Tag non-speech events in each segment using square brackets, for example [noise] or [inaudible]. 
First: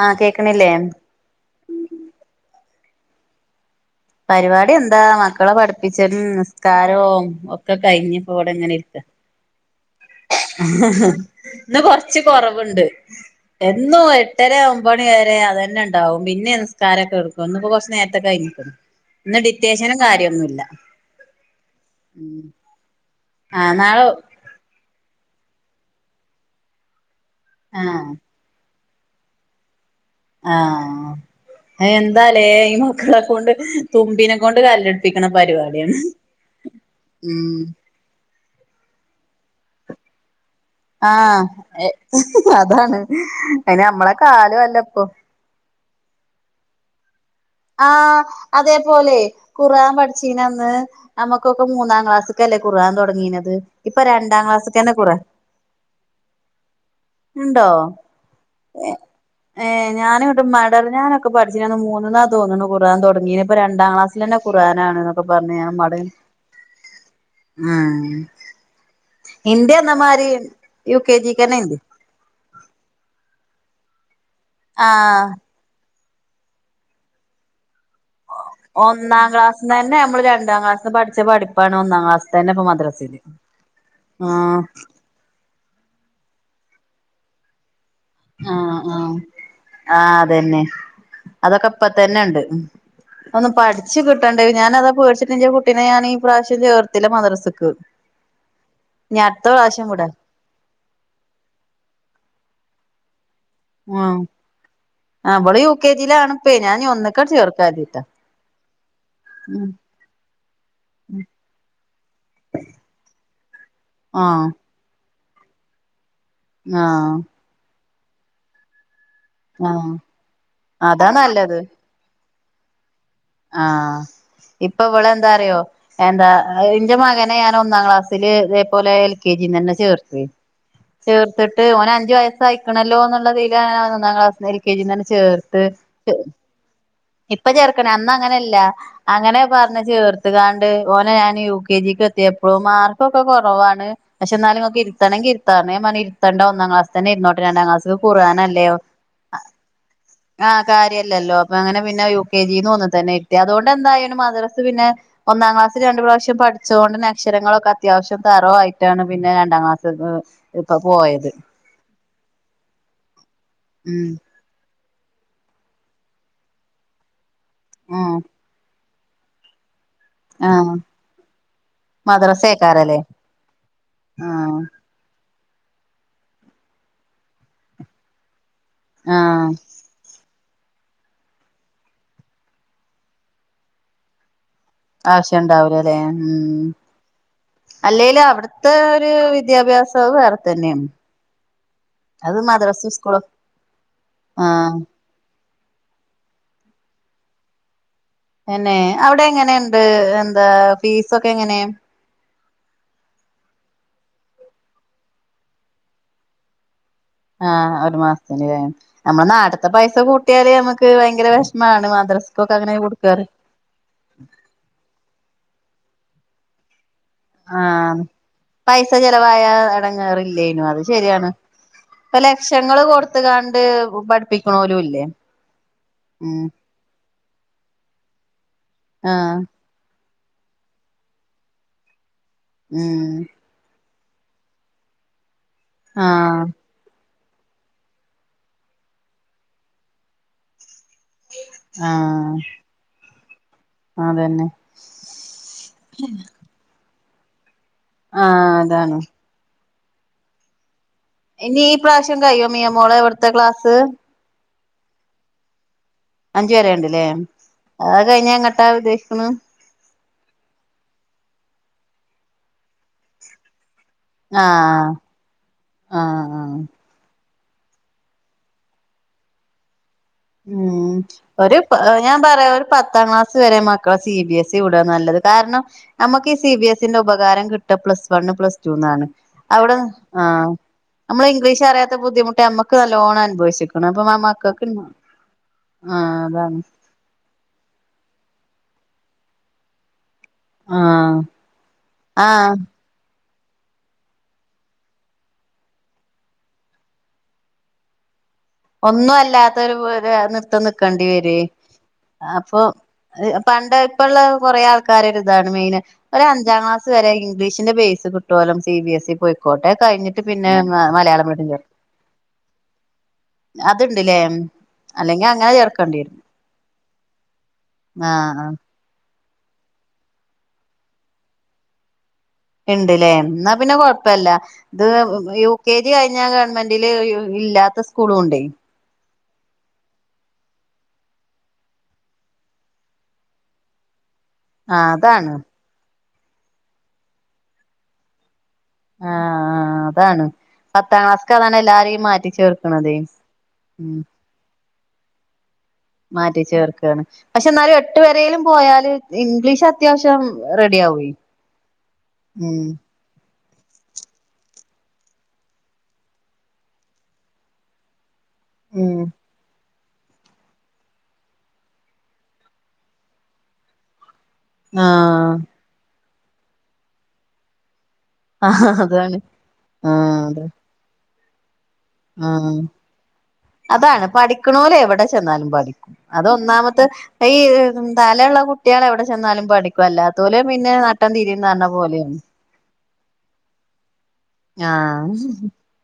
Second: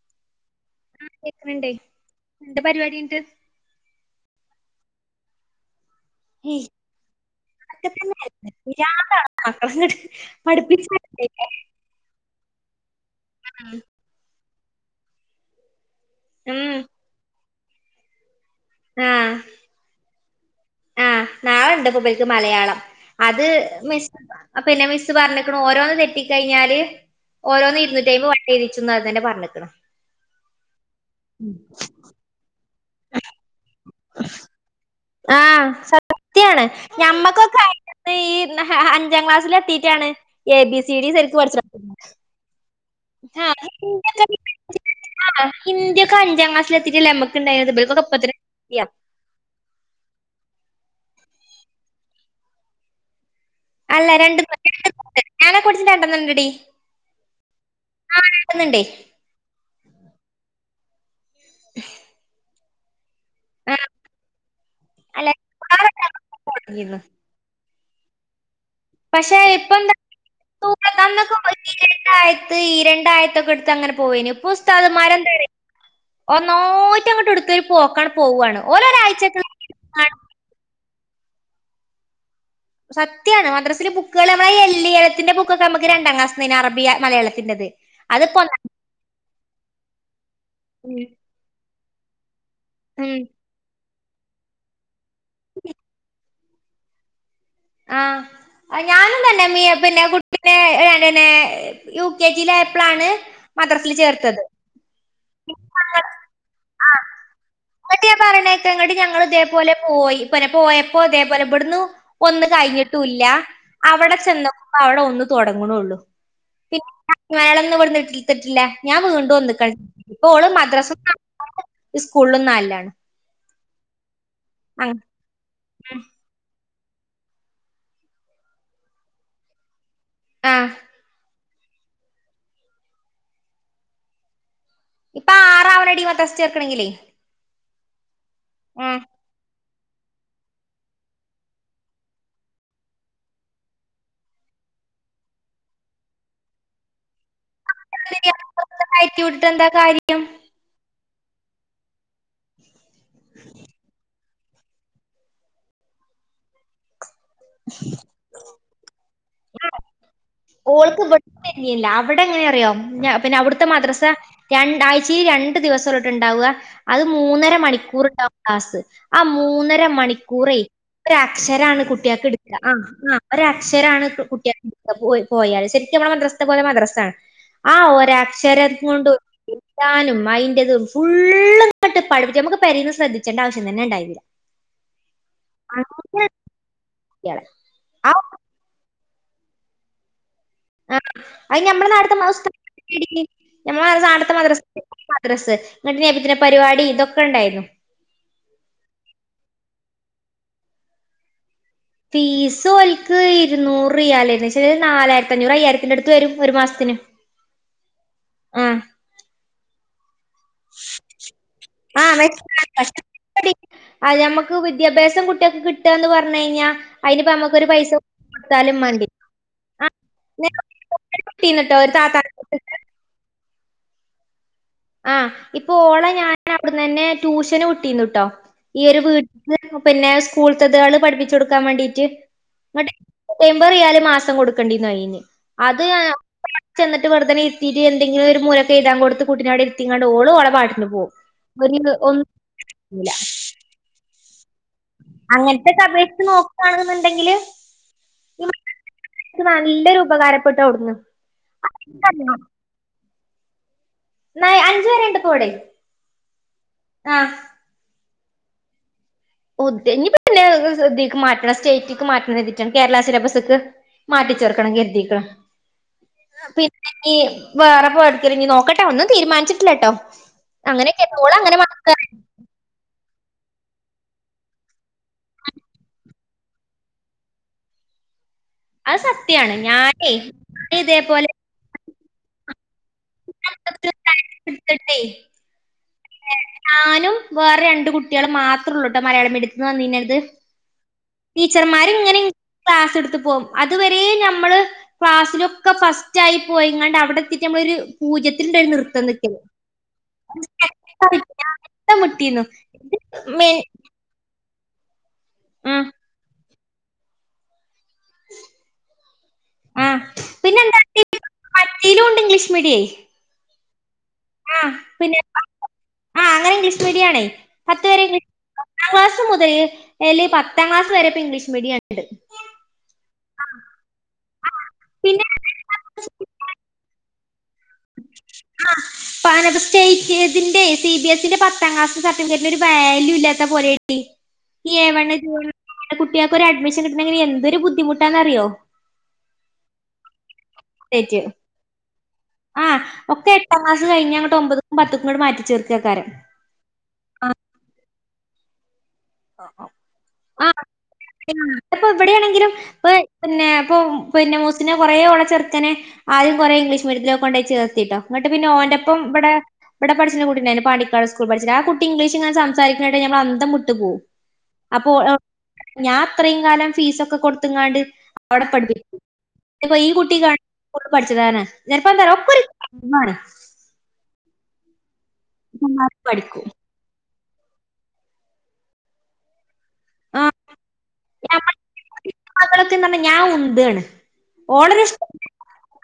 ആഹ കേക്കണില്ലേ പരിവാടി ഇണ്ട് പരിവാട്യെന്താ മക്കളെ പഠ് [unintelligible] ഏയ് നിസ്കാരൂം ഒക്കെ ഇതൊക്കെ തന്നെ കഴിഞ്ഞിപ്പ്വടെ ഇങ്ങനിരിക്ക മക്കളങ്ങട്ട് പഠിപ്പിച്ച് ഇന്ന് കൊറച്ച് കൊറവുണ്ട് എന്നും [unintelligible] എട്ടരൊമ്പണി വരെ അതെന്നെണ്ടാവും പിന്നെ ഉം നിസ്കാരൊക്കെ എടുക്കും ഇന്നിപ്പോ കൊറച്ച് നേരത്തെ കഴിഞ്ഞു ആഹ് ഇന്ന് ഡിറ്റേശനും കാര്യൊന്നുല്ല ആഹ് നാളെണ്ട് പ്പൊ ഇബൽക്ക് ഉം മലയാളം അത് ആഹ് നാളെ മിസ് [inaudible] പിന്നെ മിസ്സ് പറഞ്ഞത് ഓരോന്ന് തെറ്റിക്കഴിഞ്ഞാല് ഓരോന്ന് ആഹ് [unintelligible] ആദ്യം തന്നെ [unintelligible] ആഹ അ എന്താലേ ഈ [unintelligible] കൊണ്ട് തുമ്പിനെക്കൊണ്ട് കല്ലെ ആഹ സത്യാണ് ഉം ഞമ്മക്കൊക്കെ ആയി [inaudible] ന്നീ അഞ്ചാം ക്ലാസ്സില് എത്തീട്ടാണ് ആഹ [unintelligible] അതാണ് ആഹ് അയിനമ്മളെ കാല്വല്ലപ്പൊ ഹിന്ദ്യൊക്കെ അഞ്ചാം ക്ലാസ്സിലെത്തീട്ടെല്ല നമക് ആഹ അതേപോലെ ഖുറാൻ പഠിച്ചീന അന്ന് നമുക്കൊക്ക മൂന്നാം ക്ലാസ്സ്ക്കല്ലെ ഖുറാൻ തൊടങ്ങീണ ത് ഇപ്പൊ അല്ല രണ്ട് രണ്ടാം ക്ലാസ്സ്ക്കെന്നെ രണ്ടെണ്ണണ്ട് ഖുറാൻ ഞാനെ കുറിച്ച് രണ്ടെണ്ണം ഇണ്ടെടി ഉണ്ടോ ആ രണ്ടെണ്ണണ്ടേ എ ഏ ഞാൻ ഇവിടുമ്മാ [unintelligible] ഞാനൊക്കെ പഠിച്ചീനന്ന് മൂന്നിന്നാ തോന്നുണു ഖുറാൻ തൊട ഈനിപ്പോ ആ രണ്ടാം ക്ലാസ്സിലെന്നെ ഖുറാനാണ്ന്നൊക്കെ അല്ല പറഞ്ഞു ഞാന്മാടെ വേറെ ആഹ പക്ഷെ ഇപ്പ [unintelligible] യു കെ അന്നൊക്കെ [unintelligible] ജിക്കെന്നെ ഇണ്ട് ഈരണ്ടായത്ത് ഈരണ്ടായത്തൊക്കെ എടു തങ്ങനെ പോവേനു ഇപ്പുസ്താത് ആഹ് മാരെന്ത [inaudible] ഒന്നോറ്റങ്ങോട്ട് എടുത്തൊരുപോക്കാണ് ഒന്നാം ക്ലാസ്സിതന്നെ നമ്മൾ രണ്ടാം ക്ലാസ്സിന്ന് പഠിച്ച പഠിപ്പാണ് ഒന്നാം ക്ലാസ് സത്യാണ് മദ്രസില് ബുക്കേളമ്മളൈ ആഹ് എല്ലിയളത്തിന്റെ ബുക്കൊക്കെ നമുക്ക് രണ്ടാം ക്ലാസ്നാണോ [unintelligible] അറബിയ മലയാളത്തിന്റെത് ആ ആ ആ അതന്നെ അതൊക്കെ ഇപ്പത്തന്നെണ്ട് ഉം ഒന്ന് പഠിച്ചു കിട്ടണ്ടേ ഞാനതാ പേടിച്ചിട്ട് എൻ്റെ കുട്ടീനെ ഞാൻ ഈ പ്രാവശ്യം ചേർത്തില്ല മദ്രസക്ക് ആഹ ഞാനും ഇനി അടുത്ത തന്നെ മീ പ്രാവശ്യം പിന്നെ വിടാ കുട്ടീന്നെ പിന്നെ പിന്നേ യു കെ ജിയിലയപ്പളാണ്. മദ്രസീൽ ചേർത്തത്. അവൾ യു കെ ജിലാണിപ്പേയ് ഞാൻഞ്ഞി ആഹ് ഒന്ന്ക്കാ ചേർത്തെ എന്നിട്ട് ഞാൻ പറയണേക്ക ഇങ്ങട്ട് ഞങ്ങൾ ഇതേപോലെ പോയി പിന്നെ പോയപ്പോ ഇതേ പോലെ ഇബട്ന്നു ഒന്ന് കഴിഞ്ഞിട്ടൂല്ല അവടെ ആഹ് ചെനോക്കുമ്പോ അവിടെ ഒന്ന് തുടങ്ങ്ണൊള്ളൂ. പിന്നെ ആഹ് [unintelligible] ട്ടില്ല ഞാൻ വീണ്ടും ഒന്ന്ക്കാണ് ആഹ് ഇപ്പോള് മദ്രാസ അതാ [unintelligible] ഇ സ്കൊള്ളിലും നാലിലാണ്. ആഹ ഇപ്പൊ വിളന്താറിയോ? എന്താ ഇന്റെ മകനെ ഞാൻ ഒന്നാം ക്ലാസ്സില് ഇതേപോലെ എൽ കെ ജിന്നെന്നേ ചേർത്തു. ആഹ് തീർത്തിട്ട് ഓന് അഞ്ച് വയസ്സായ്ക്ക് ണല്ലോ എന്നുള്ളതിലാണ് ഞാൻ ഒന്നാം ക്ലാസ്സിലേക് കേ. ജി തന്നെ ഇപ്പൊ ചേർത്ത് ആറാവണടി മദ്രസ ചേർക്കണെങ്കിലേ ഇപ്പ ചേർക്കെണേ അന്ന് അങ്ങനെയല്ല ആഹ് അങ്ങനെ പറഞ് ചേർത്ക്കാണ്ട് ഓനെ ഞാന് യു കെ ജിക്ക് എത്തിപ്പോ മാർക്ഒക്കെ കുറവാണ് പക്ഷേന്നാ [unintelligible] ഞാൻ പറഞ്ഞു ഒന്നാംക്ലാസ് തെന്നെ ഇര്ന്നോട്ടേ രണ്ടാം ക്ലാസ്സ്ക്ക് കുർആനല്ലേ കയറ്റി വിട്ടിട്ട് എന്താ കാര്യം [inaudible] ആ കാര്യം. ഇല്ലല്ലോ അപ്പൊ അങ്ങനെ പിന്നെ യു കെ ജി ന്നും ഒന്ന്തന്നെ ഇര്ത്തി അതൊണ്ട് എന്തായി ഓന് മദ്രസ സ്സ് പിന്നെ ഒന്നാം ക്ലാസ് രണ്ട് പ്രാവശ്യം പഠിച്ചതുകൊണ്ട്ക്ഷരങ്ങളൊക്കെ അത്യാവശ്യം തരവയി് റ്റാണ് പിന്നെ രണ്ടാം ക്ലാസ് [inaudible] ഓൾക്ക് ഇവി പോയത് തന്നെയല്ല അവിടെ എങ്ങനെ അറിയോ പിന്നെ അവു ടുത്തെ മദ്രസ ഉം രണ്ടായ്ച്ച [unintelligible] ഈ ദിവസ്സൊള്ളൂട്ടോ ഇണ്ടാവ അത് മൂന്നര മണിക്കൂർ ഉം ഇണ്ടാവും ക്ലാസ്സ്‌ ആ മൂന്നര അര മണിക്കൂറെയ്. ആഹ് ഒരക്ഷരാണ് കുട്ടിയൾക്ക് ഇട്ക്ക ആ മദ്രസേക്കാരല്ലേ ആ ഒരക്ഷരാണ് ആഹ് കുട്ടിയക്ക് ഇട്ക്ക പോയ് പോയാല് ശരിക്കും മ്മടെ മദ്രസ്തേ പോലെ മദ്രസ ആഒരാ ക്ഷരംക്കൊണ്ട് ആഹ് [unintelligible] ട്ടാനും മൈ ടതും ഫുള്ളും ങ്ങട്ട് പഠിപ്പിച്ചും അമ്മക്ക് പേരിന്ന് ശ്രദ്ധിച്ചണ്ട ആവശ്യം തന്നെ ഇ ണ്ടായീന്നീല. ആവിശ്യണ്ടാവൂലലേ ഉം. കുട്ടികളെ ആ അല്ലേലും അവിട്ത്തെ ഒര് വിദ്യാഭ്യാസം അത് വേറെ തന്നെണ്. ആ അത് ഞമ്മടെ നാട്ട്ത്തെ ആഹ് [unintelligible] മദ്രസ്സ് ഇങ്ങട്ട് നബിദിന പരിപാടി ഇതൊക്കെണ്ടായിരുന്നു. തെന്നെ അവിടെ എങ്ങനെണ്ട് എന്താ ഫീസൊക്കെ എങ്ങനെ? ഫീസ് ഓല്ക്ക് ഇര്നൂർ റിയാലേനി പശേ നാലായിരത്തി അഞ്ഞൂറ് അയ്യായിരത്തിന്റടുത്തു വെരും ഒരു മാസത്തിന് ആഹ് ഒരു മാസത്തിന് ലേ ആഹ് നമ്മള് നാട്ട്ത്തെ പൈസ കൂട്ട ട്ടിയാല് ഞമ്മക്ക് ഭയങ്കര വെഷ്മാണ് മദ്രസക്കൊക്കെ അങ്ങനെ കൊടുക്കാറ് അ ഞമ്മക്ക് വിദ്യാഭ്യാസം കുട്ട്യാക്ക് കിട്ടാന്ന് പറഞ്ഞയിഞ അയിനിപ്പോ ഞമ്മക്കൊരു പൈസ ആഹ് കൊടുത്താലും പൈസ മതി ചെലവായ എടങ്ങേറില്ലേനു അത് ശരിയാണ്. വിട്ടീന്ന്ട്ടോ ഒരു ഇപ്പൊ താത്താക്ക് ലക്ഷങ്ങൾ കൊടുത്ത്ക്കാണ്ട് [unintelligible] പഠിപ്പിക് ആ ഇപ്പൊ ഓളെ ഞാനവിട്ന്നെന്നെ ട്യൂഷന് വിട്ടീന്നുട്ടോ, ഈയൊര ആഹ് വീട്ടില് പിന്നെ സ്കൂൾത്തതാള് പഠിപ്പിച്ചു കൊടുക്കാൻ വേണ്ടീട്ട് ന്നട്ട് ഉം എംബത് റിയാല് മാസം കൊടുക്കേണ്ടിന്നു അയ്ന്. അത് ആഹ് [unintelligible] വെർതനേ ഇര്ത്തീട്ട്, എന്തെങ്കിലും ഒരു മൂലക്കെ എഴുതാൻ കൊട്ത്ത് കുട്ടിനെ അവ്ടെ ഇര്തിക്കാണ്ട് ഓൾ ഓളെ പാട്ടി പോവും ഒര് ഒന്നും ആഹ് [unintelligible] ല അതന്നെ അങ്ങൻത്തൊക്കെ അപേക്ഷിച്ച് നോക്കാണെന്നുണ്ടെങ്കില് ആ ഈ അതാണ്. മക്കക്ക് നല്ലൊരു ഉപകാരപ്പെട്ടു അവുട്ന്ന്. ഇനി ഈ പ്രാവശ്യം കഴിയോ മിയമോളെ അവിടുത്തെ ക്ലാസ്? ന്നാ അഞ്ച് വരേണ്ട്പ്പവടേ. അഞ്ച് വരേണ്ട് ലേ. അഹ് കഴിഞ്ഞ എങ്ങട്ടാ ഉദ്ദേ ഉദ്ദേ ഇഞ്ഞ്പിന്നെ ഇതീക്ക്മാറ്റണം, സ്റ്റേറ്റ്ക്ക് മാറ്റണം കെര്തീട്ടാണ് കേരള സിലബസ്ക്ക് മാറ്റിച്ചേർക്കണം ആഹ് കെര്തീക്ക്ണ്. ആഹ് ആഹ് പിന്നെഞ്ഞി വേറെപ്പോ എവുട്ക്കെങ്കിലും നോക്കട്ടെ ഒന്നും തീരുമാനിച്ചിട്ടില്ലട്ടോ. ഉം അങ്ങനെയൊക്കെ ഓള് ഒരു അങ്ങനെ പ മാത്ര ഞാൻ പറയാ ഒരു പത്താം ക്ലാസ് ചെറിയെ മക്കളെ സി ബിഎസ് ഇ വിടാ നല്ലത് കാരണം, നമുക്ക് ഈ സി ബിഎസ്സിന്റെ ഉപകാരം കിട്ട പ്ലസ് വണ്ണ് അത് പ്ലസ്ടൂന്നാണ്. സത്യാണ്. അവിടെ ഞാനേ ആ ഞാന് ഇതേപോലെ നമ്മളെ ഇംഗ്ലീഷ് അറിയാത്ത ബുദ്ധിമുട്ട് അമ്മക്ക് നല്ലോണം അനുഭവിച്ച്ക്ക്ണ്. അപ്പൊ മക്കക്ക് എടുത്തിട്ടേ ഞാനും വേറെ രണ്ട് കുട്യേളും മാത്രൊള്ളൂട്ടോ മലയാളം മീഡിയത്ത്ന്ന് വന്നീന്നത്. ആഹ് ടീച്ചർമാര്ങ്ങനെ ആഹ് [inaudible] ക്ലാസ്ട്ത്ത് പോകും. അതുവരെ നമ്മള് ക്ലാസ്സിലൊക്കെ ഫസ്റ്റായി പോയിങ്ങാണ്ട് അവിടെത്തീട്ട് നമ്മളൊരു പൂജൃ ഒന്നും അല്ലാത്ത ഒര് ഒര് നൃത്തം നി ക്കണ്ടി വരയ് വിട്ടിരുന്നു. അപ്പൊ ഇത് മെ പണ്ട് ഇപ്പള്ള കൊറേ ആൾക്കാര് [inaudible] [inaudible] താണ് ആ മെയിന്, ഒരഅഞ്ചാ ക്ലാസ് വരെ ഇംഗ്ലീഷിന്റെ ബേ കുട്ടോലം സി ബി എസ് ഇ പോയിക്കോട്ടെ. ആ കഴിഞ്ഞിട്ട് പിന്നെ പിന്നെന്താ മലയാളം മീഡിയം ചേർക്ക മറ്റേലും ഉണ്ട് ഇംഗ്ലീഷ് മീഡിയേ. അത്ണ്ടിലേ ആ പിന്നെ അല്ലെങ്ങി അങ്ങനെ ചേർക്കേണ്ടിരു ആ അങ്ങനെ ഇംഗ്ളീഷ് മീഡിയാണെ പത്ത് വരെ ഇഗ്ളി ആഹ് ക്ലാസ്സ്‌ മുതല് അല് പത്താം ക്ലാസ് വരെ പ്പ ഇംഗ്ലീഷ് മീഡിയണ്ട്. ണ്ട്ല്ല എന്നാ പിന്നെ കൊഴപ്പല്ല ത് പിന്നെ യു കെ ജി കഴിഞ്ഞാ ഗവൺമെന്റില് ഇല്ലാത്ത സ്കൂളുണ്ടേ പാന സ്റ്റേറ്റ് ഇതിന്റെ സി ബി എസ്സിന്റെ പത്താം ക്ലാസ് സർട്ടിഫിക്കറ്റിലൊരു വാല്യൂ ഇല്ലാത്ത പോലെയീ ഈ ആഹ് എവണ്ണ അതാണ് ജ കുട്ടികൾക്കൊ അഡ്മിഷൻ കിട്ടണെങ്കി എന്തൊരു ബുദ്ധിമുട്ടാന്ന്റിയോ? ആ ആ അതാണ്. പത്താം സ്റ്റേറ്റ് ക്ലാസ്ക്ക അതാണ് എല്ലാരിം ഈ ആ മാറ്റിച്ചേർക്ക്ണതേ ഉം ബത്തും കൊണ്ട് മാറ്റി ചേർക്ക് മാറ്റി ചേർക്കാണ്. പക്ഷെ ന്നാലും എട്ടു വരേലും പോയാല് ആ ഇംഗ്ലീഷ് അത്യാവശ്യം ആ റെഡി യാവൊയി ഇപ്പൊ ഇവിടെയാണെങ്കിലും ഉം ഇപ്പൊ പിന്നെ ഇപ്പൊ പിന്നെ മൂസിനെ കൊറേ ഓളെ ചെറുക്കനെ ആദ്യം കുറേ ഇംഗ്ലീഷ് മീഡിയത്തിലൊക്കെ കൊണ്ട് ചേർത്തിട്ടോ ങ്ങട്ട് പിന്നെ ഓന്റെപ്പം ഉം വ്ടേ ഇവിടെ പഠിച്ചേന്നകുട്ടിണ്ടായിര്ന്നു. പാണ്ടിക്കാട് സ്കൂളിപഠിച്ചത്. ആ കുട്ടി ഇംഗ്ളീഷിങ്ങനെ സംസാരിക്ക്ണേട്ട ഞമ്മൾ അന്തംവ്ട്ട് പോവും. അപ്പോ ആഹ് ഞാൻ അത്രയും കാലം ഫീസൊക്കെ കൊടുത്ത്ങ്ങാണ്ട് അവിടെ ആഹ് പഠി അതാണ് ഈ കുട്ടി ആഹ് ഗവൻ അതെ പഠിച്ചതാണ്. [unintelligible] മാണി ന്നോലെവിടെ ചെന്നാലും പഠിക്കും പഠിക്കും അതൊന്നാമത്തെ ഈ തല ള്ള കുട്ട്യേളെവിടെ ചെന്നാലും ആ പഠിക്കുവല്ലാത്തോല് പിന്നെ നട്ടം തിരിന്ന് പറഞ്ഞ പോലെ. മക്കളൊക്കെ ന്നാ ഞാൻ ഉന്താണ്. ഓള ഷ് ആഹ്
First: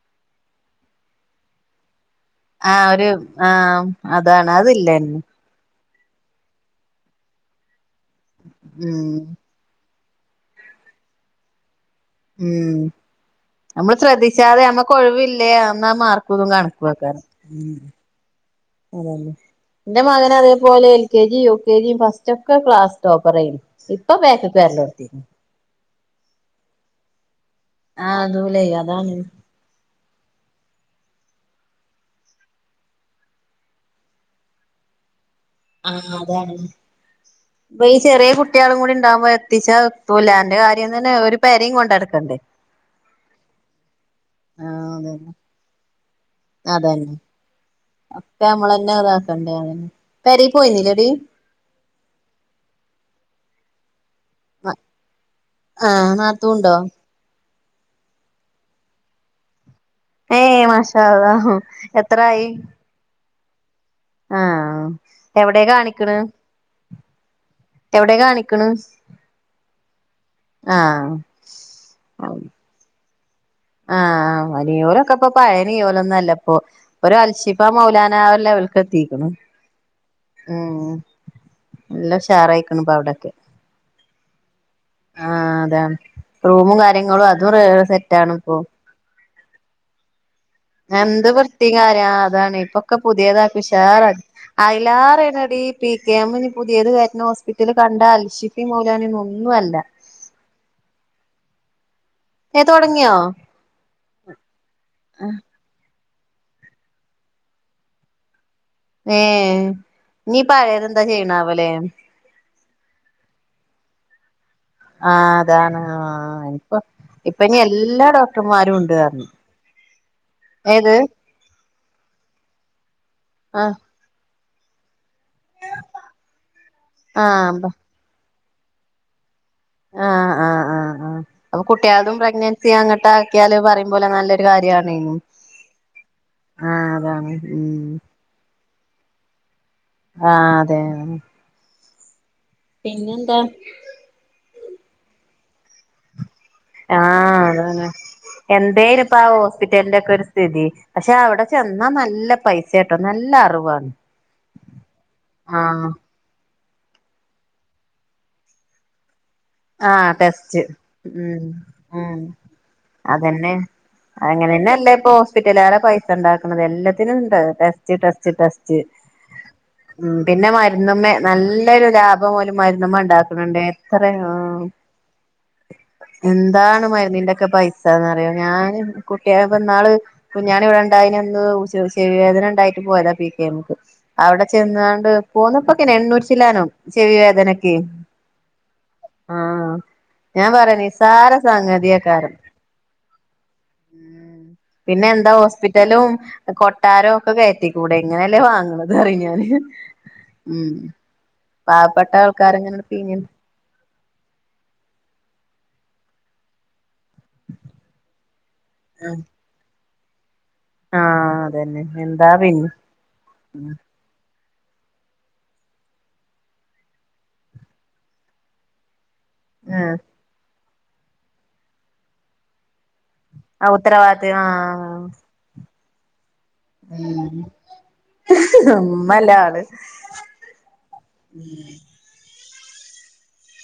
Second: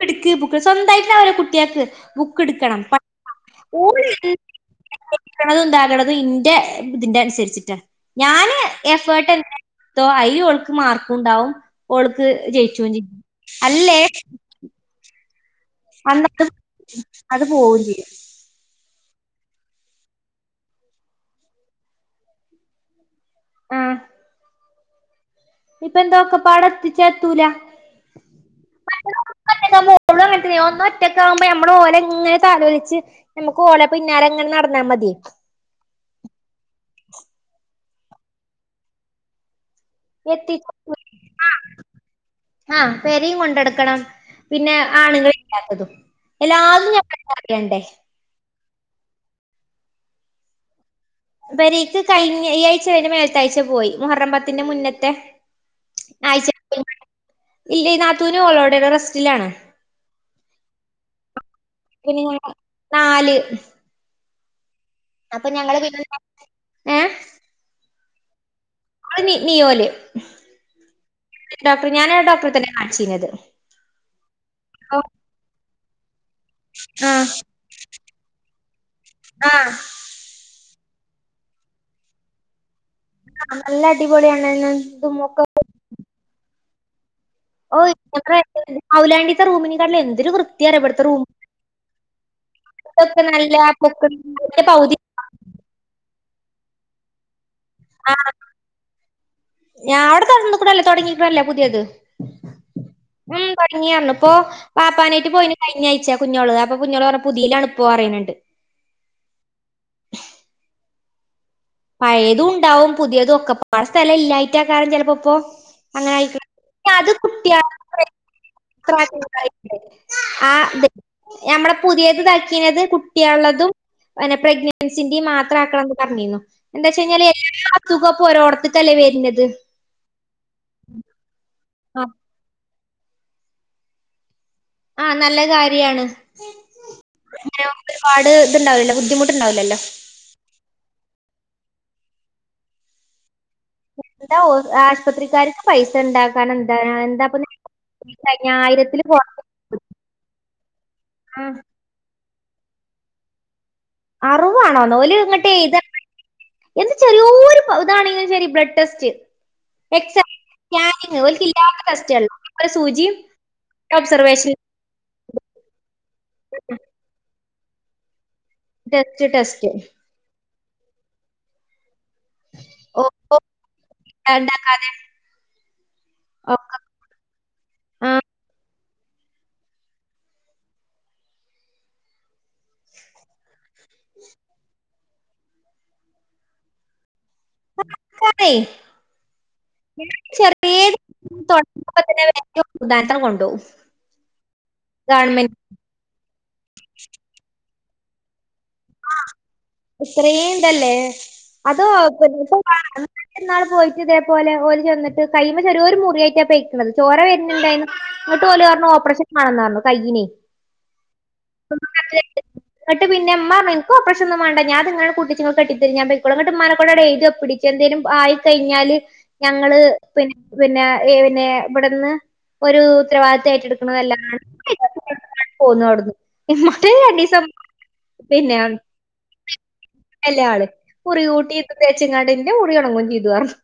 ബുക്ക്‌ട്ക്ക് ബുക്ക്‌ സ്വന്തായിട്ടാവൂല്ല കുട്യേൾക്ക് ബുക്ക്ട്ക്കണം ആഹ് പ ഒരു ആഹ് ഓള് അതാണ് അതില്ലന്നെ ന്താകണ് ഇന്റെ തിന്റെ അനുസരിച്ചിട്ട ഞാന് ഉം എഫേർട്ട് എട്ക്ക്ണേ തോ അയി ലോൾക്ക് മാർക്കു ണ്ടാവും ഓൾക്ക് ഉം ജയിച്ചൂ ചെയ്യും അല്ലേ? കൊഴിവില്ലേ എന്ന അന്നത് മാർക്കൊതും കണക്കൊയ്കാരം. അത് പോവുകയും ചെയ്യും അതല്ലേ? ന്റെ മകനെ അതേപോലെ എൽ കെ ജിം യു കെ ജിം ഫസ്റ്റൊക്കെ ക്ലാസ് ടോപ്പറേര്ന്നു. ഇപ്പ ബേക്ക് ക് വെ [unintelligible] ഇപ്പെന്താ ഒക്കെ പ്പാടെ എത്തിച്ചാത്തൂല. ആ അതോലെ അതാണ്. [unintelligible] ഒന്നൊറ്റക്കാവുമ്പോ നമ്മൾ ഓലെങ്ങനെ താലോലിച്ച് നമുക്ക് ഓല പിന്നാലെങ്ങനെ നടന്നാ മതി. ആ അതാണ്. ഇപ്പ ഈ ചെറിയ കുട്യേളും കൂടി ണ്ടാവുമ്പോ എത്തിച്ചാ പു എത്തി ലാന്റെ കാര്യം തന്നെ ഒരു ആ പരീം കൊണ്ടടുക്കണ്ടേ? ആഹ് പെരയും കൊണ്ടെടുക്കണം പിന്നെ ആണുങ്ങ ളില്ലാത്തതും. അതന്നെ ഒക്കെ നമ്മള് തന്നെ താക്കണ്ടേ. അതന്നെ പെരീ പോയിര്ന്നില്ലെടീ? പെരേക്ക് കഴിഞ്ഞ ഈ ആഴ്ചേൻ്റെ മേൽത്താഴ്ച പോയി. മുഹററംമ്പത്തിന്റെ മുന്നത്തെ ആഹ് ആയ്ച്ച നാത്തൂണ്ടോ പോയി. ഇല്ല ഈ നാത്തൂനോളോടേണ് റസ്റ്റിലാണ്. ഏ മാഷാ അള്ളാ [unintelligible] നാല് ആ അപ്പൊ എവിടെ ഞങ്ങള് പിന്നെ കാണിക്ക്ണ് ഏഹ് എവിടെ കാണി നിയോല് ആഹ് ഡോക്ടർ ഞാന ഡോക്ടറെ തന്നെ കാണിച്ചിരുന്നത് ആഹ് നിയോലൊക്കെ ഇപ്പൊ പഴയ നിയോലൊന്നുല്ല. പ്പോ ഇപ്പ ഒരു ആഹ് അൽശിഫ മൗലാന ലെവലക്ക് എത്തിക്കുണ് ആഹ് ഉം എല്ലാഷാറായി അവിടേക്കെ നല്ല അടിപൊളിയാണ്ന്ന് ഇതും ആ ഒക്കെ അതാ റൂം കാര്യൊക്കെ കാര്യങ്ങളും അതും സെറ്റ് ആണ്. മൌലാന ത്തെ റൂമിനെക്കാട്ടിലും എന്തൊരു വൃത്തി എന്ത് വൃത്തി കാരം അതാണ് ഇപ്പൊക്കെ ഇതൊക്കെ നല്ല പുതിയതാക്കി ഉഷാറാ പൊക്ക പൗതി അയിലേറെണടി പി കെ എം ഇനി പുതിയത് കയറ്റുന്ന ഹോസ്പിറ്റൽ ഇതിൽ കണ്ട ആ അൽഷിഫ മൗലാന ന്നൊന്നും അല്ല ഞാൻ അവിടെ തൊറന്ന്ക്ക്ണല്ലോ തൊടങ്ങീക്ക്ണല്ലോ പുതിയത് ഏഹ് തൊടങ്ങിയോ ഉം തുടങ്ങിയരുന്നു ഇപ്പൊ വാപ്പാനെയിട്ട് പോയിന് കഴിഞ്ഞ ആഴ്ച്ച. കുഞ്ഞോള് അപ്പൊ കുഞ്ഞോള് പറഞ്ഞു പുതിയിൽ ആണ് ഇപ്പോ പറയുന്നുണ്ട് ഏ ഈ പഴയത് എന്താ ചെയ്യണാവോ? പഴയതും ഉണ്ടാവും പുതിയതും ഒക്കെ പാടെ സ്ഥലം ഇല്ലായി ല്ലാഞ്ഞിട്ടാകും ചെലപ്പോ ഇപ്പോ ആഹ് അതാണ് അങ്ങനെ ആയി ആഹ് ഇപ്പൊ അത് ഇപ്പൊ ഇനി കുട്ടാളുടെ എല്ലാ ഡോക്ടർമാരും ഉണ്ട് പറഞ്ഞ് പ്രൈവറ്റ്.... ആ ത് ഏത് നമ്മളെ പുതിയത് താക്കിയത് കുട്ടിയാള്ളതും ആഹ് പിന്നെ പ്രഗ്നൻസിന്റെയും മാത്രം ആക്കണന്ന് പറഞ്ഞിരുന്നു. എന്താന്ന് ച്ച് കഴിഞ്ഞാൽ ആഹ് എല്ലാ അസുഖപ്പൊ ഒരോടത്തക്കല്ലേ വരുന്നത്. ആഹ് ആഹ് ആഹ് ആഹ് അപ്പൊ കുട്ടികളതും പ്രഗ്നൻസി അങ്ങട്ട് ആക്കിയാല് പറയുംപോലെ പോലെ നല്ല ഒര് ആഹ നല്ല കാര്യാണ് ആഹ് അതാണ് അങ്ങനെ ഉം ഒരുപാട് ഇത്ണ്ടാവല്ലോ.. ബുദ്ധിമുട്ടുണ്ടാവില്ലല്ലോ.. ആഹ അതെ പിന്നെ എന്താ ന്ത ഓ ആശുപത്രിക്കാർക്ക് പൈസ ഉണ്ടാക്ക.. ആഹ അതാണ് എന്തേനു ആയിരത്തില് ഇപ്പ കൊറ ആ ഹോസ്പിറ്റലിന്റെ ഒക്കെ ഒര് സ്ഥിതി പക്ഷെ അവിടെ ചെന്നാ നല്ല പൈസ കെട്ടോ നല്ല അറുവാണ്. അറുവാണോ നോല് ഇങ്ങട്ട് എഴുതാ എന്ത് ചെറിയൊരു ഇതാണെങ്കിലും ശരി ബ്ലഡ് ടെസ്റ്റ്. ആ എക്സ് ടെസ്റ്റ് സ്കാനിങ് ഓൽക്ക് ഉം ഇല്ലാത്ത ഉം ടെസ്റ്റുകള് ഒരു സൂചിയും അതന്നെ അങ്ങനെ ഒബ്സർവേഷൻ തന്നെ അല്ല ഇപ്പ ഹോസ്പിറ്റാൽ പൈസ ഉണ്ടാക്കണത് എല്ലാത്തിനും ഇ test test test test test പിന്നെ മരിച്ച മരുന്ന് മ്മെ നല്ലൊരു ലാഭം ഓല് മരുന്ന് മ്മെ ഓ ഉണ്ടാക്കുന്നുണ്ട് എത്ര യാ ആ ഇണ്ടാക്കാതെ ഒക്കെ എന്താണ് മരുന്നിന്റെക്കെ പൈസന്നറിയോ ഞാൻ കൂട്ടിയപ്പ ന്നാള് കുഞാണി ഇവിടെണ്ടായിനന്ന് ചെവിവേദന ണ്ടായിട്ട് പോയതാ പി കെ എം അവിടെ ചെന്നാണ്ട് പോന്നപ്പക്കിന് എണ്ണൂറ്റി ചില്ലാനം ചെവി അതിനൊക്കെ [unintelligible] ചെറീ വേദന തുടങ്ങ്പതിന് തന്നെ സംഗതിയേക്കാരം വേഗം കൊണ്ടുപോവും പിന്നെ എന്താ ഹോസ്പിറ്റലും കൊട്ടാരവും ഒക്കെ കയറ്റി കൂടെ ഇങ്ങനെയല്ലേ വാങ്ങ അതറി ഞാന് ഉം അത് പാവപ്പെട്ട പിന്നെ ആൾക്കാരങ്ങനെ പിഴിഞ്ഞ് ഇപ്പ നാള് പോയിട്ട് ഇതെ അത് പോലെ ഓല് ചെന്നിട്ട് കൈയിമ്മെ ചെറേ ഒരു മുറിയായിട്ടാ പെയ്ക്കണത് ചോര വരുന്നണ്ടായിന്ന് ഇങ്ങോട്ട് ഓല് പറഞ്ഞു ഓപ്പറേഷൻ വേണന്നു പറഞ്ഞു കൈയിൻ. ആഹ അതന്നെ എന്താ പിന്നെ ന്നും വേണ്ട ഞാൻ അതങ്ങനെ കട്ടിച്ച കെട്ടിതര ഞാന് പൊയ്‌ക്കോളാ ന്ന് ട്ട് ഉമ്മാനെ കൊണ്ട് എഴുതി ഒപ്പ് ടീച്ച് എന്തേലും ആയി കഴഞ്ഞാല്- ഞങ്ങള് ആഹ് പിന്നെ പിന്നെ പിന്നെ ഇവിടുന്ന് ഒരു ഉത്തരവാദിത്തം ആ ഏറ്റെടുക്കണ എല്ല ഉത്തരവാദിത്തം ആഹ് പോന്നവിടന്ന് എന്നിട്ട് ഉം രണ്ടീസം പിന്നെ ഉമ്മല്ല ആള് അല്ല ആള് കുറി ൂട്ടി തേച്ചങ്ങ ന്റെ മുറി ഉണങ്ങും ചെയ്ത് അറഞ്ഞു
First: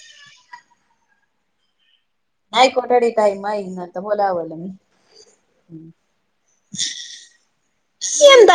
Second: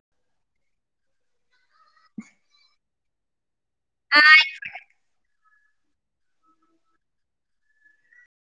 ന്ന അയ്ക്കെട്ടേടീ ടൈം ആയി ന്നലത്തെ ആഹ് പോലാവും യി എന്താ